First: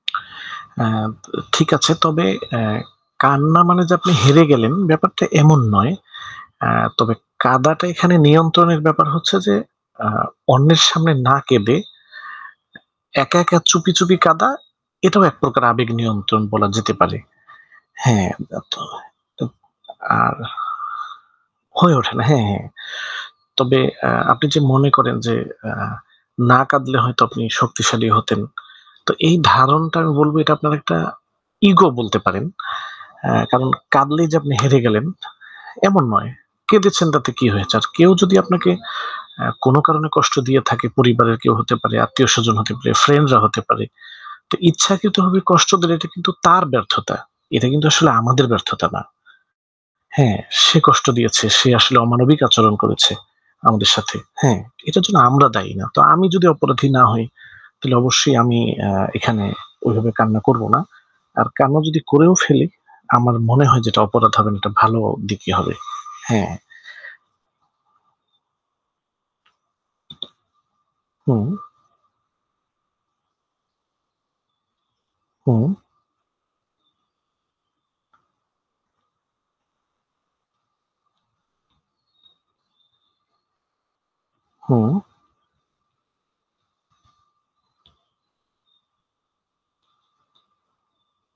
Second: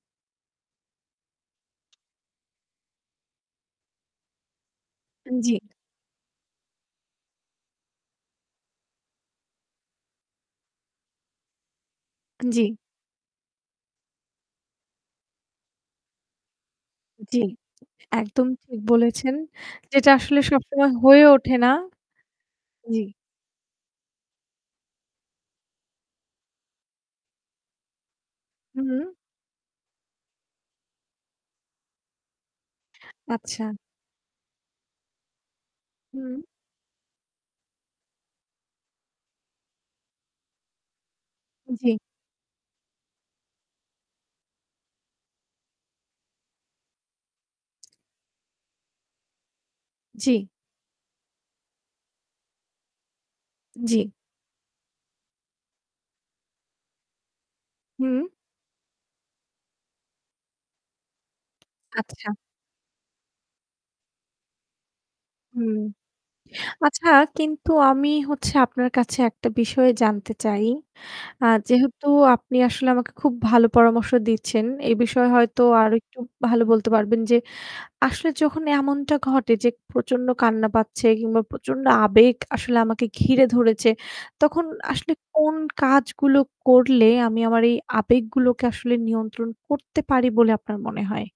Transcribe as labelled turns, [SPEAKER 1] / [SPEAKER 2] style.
[SPEAKER 1] আ তো ঠিক আছে, তবে অ্যা কান্না মানে যে আপনি হেরে গেলেন, ব্যাপারটা
[SPEAKER 2] উম জ্বি।
[SPEAKER 1] এমন নয়। আ তবে কাঁদাটা এখানে নিয়ন্ত্রণের ব্যাপার হচ্ছে যে, আ অন্যের সামনে না কেঁদে, এ
[SPEAKER 2] জ্বি।
[SPEAKER 1] একা, একা চুপি, চুপি কাঁদা, এটাও এক প্রকার আবেগ নিয়ন্ত্রণ বলা যেতে পারে।
[SPEAKER 2] জ্বি।
[SPEAKER 1] হ্যাঁ।
[SPEAKER 2] একদম ঠিক
[SPEAKER 1] তো
[SPEAKER 2] বলেছেন। যেটা
[SPEAKER 1] আর
[SPEAKER 2] আসলে সবসময় হয়ে ওঠে না।
[SPEAKER 1] হয়ে ওঠে না, হ্যাঁ, হ্যাঁ।
[SPEAKER 2] জ্বি।
[SPEAKER 1] তবে, আ আপনি যে মনে করেন যে, আ না কাঁদলে হয়ত আপনি শক্তিশালী হতেন,
[SPEAKER 2] হুম।
[SPEAKER 1] তো এই ধারণাটা বলবো এটা আপনার একটা ইগো বলতে পারেন, আ কারণ
[SPEAKER 2] আচ্ছা।
[SPEAKER 1] কাঁদলেই যে আপনি হেরে গেলেন, এমন নয়।
[SPEAKER 2] হুম।
[SPEAKER 1] কেঁদেছেন তাতে কী হয়েছে? আর কেউ যদি আপনাকে আ কোনো কারণে কষ্ট দিয়ে থাকে, পরিবারের কেউ হতে
[SPEAKER 2] উম জ্বি।
[SPEAKER 1] পারে, আত্মীয়স্বজন হতে পারে, ফ্রেন্ডরা হতে পারে। তো ইচ্ছাকৃতভাবে কষ্ট দিলে, এটা কিন্তু তার ব্যর্থতা। এটা কিন্তু আসলে আমাদের ব্যর্থতা না। হ্যাঁ,
[SPEAKER 2] জ্বি।
[SPEAKER 1] সে কষ্ট দিয়েছে। সে আসলে অমানবিক আচরণ করেছে আমাদের
[SPEAKER 2] জ্বি।
[SPEAKER 1] সাথে। হ্যাঁ, এটার জন্য আমরা দায়ী না। তো আমি যদি অপরাধী না হই, তাহলে
[SPEAKER 2] হুম।
[SPEAKER 1] অবশ্যই আমি আ এখানে ওইভাবে কান্না করবো না। আর কান্না যদি
[SPEAKER 2] আচ্ছা।
[SPEAKER 1] করেও ফেলি, আমার মনে হয় যে এটা অপরাধ হবে না, এটা ভালো দিকই
[SPEAKER 2] হুম।
[SPEAKER 1] হবে। হ্যাঁ।
[SPEAKER 2] আচ্ছা, কিন্তু আমি হচ্ছে আপনার কাছে একটা বিষয় জানতে চাই। আ
[SPEAKER 1] হুম।
[SPEAKER 2] যেহেতু আপনি আসলে আমাকে খুব ভালো পরামর্শ দিচ্ছেন, এই বিষয়ে হয়ত
[SPEAKER 1] হুম।
[SPEAKER 2] আরেকটু ভালো বলতে পারবেন যে, আসলে যখন এমনটা ঘটে যে প্রচণ্ড কান্না পাচ্ছে কিংবা প্রচণ্ড আবেগ আসলে আমাকে ঘিরে ধরেছে, তখন
[SPEAKER 1] হুম।
[SPEAKER 2] আসলে কোন কাজগুলো করলে আমি আমার এই আবেগগুলোকে আসলে নিয়ন্ত্রণ করতে পারি বলে আপনার মনে হয়?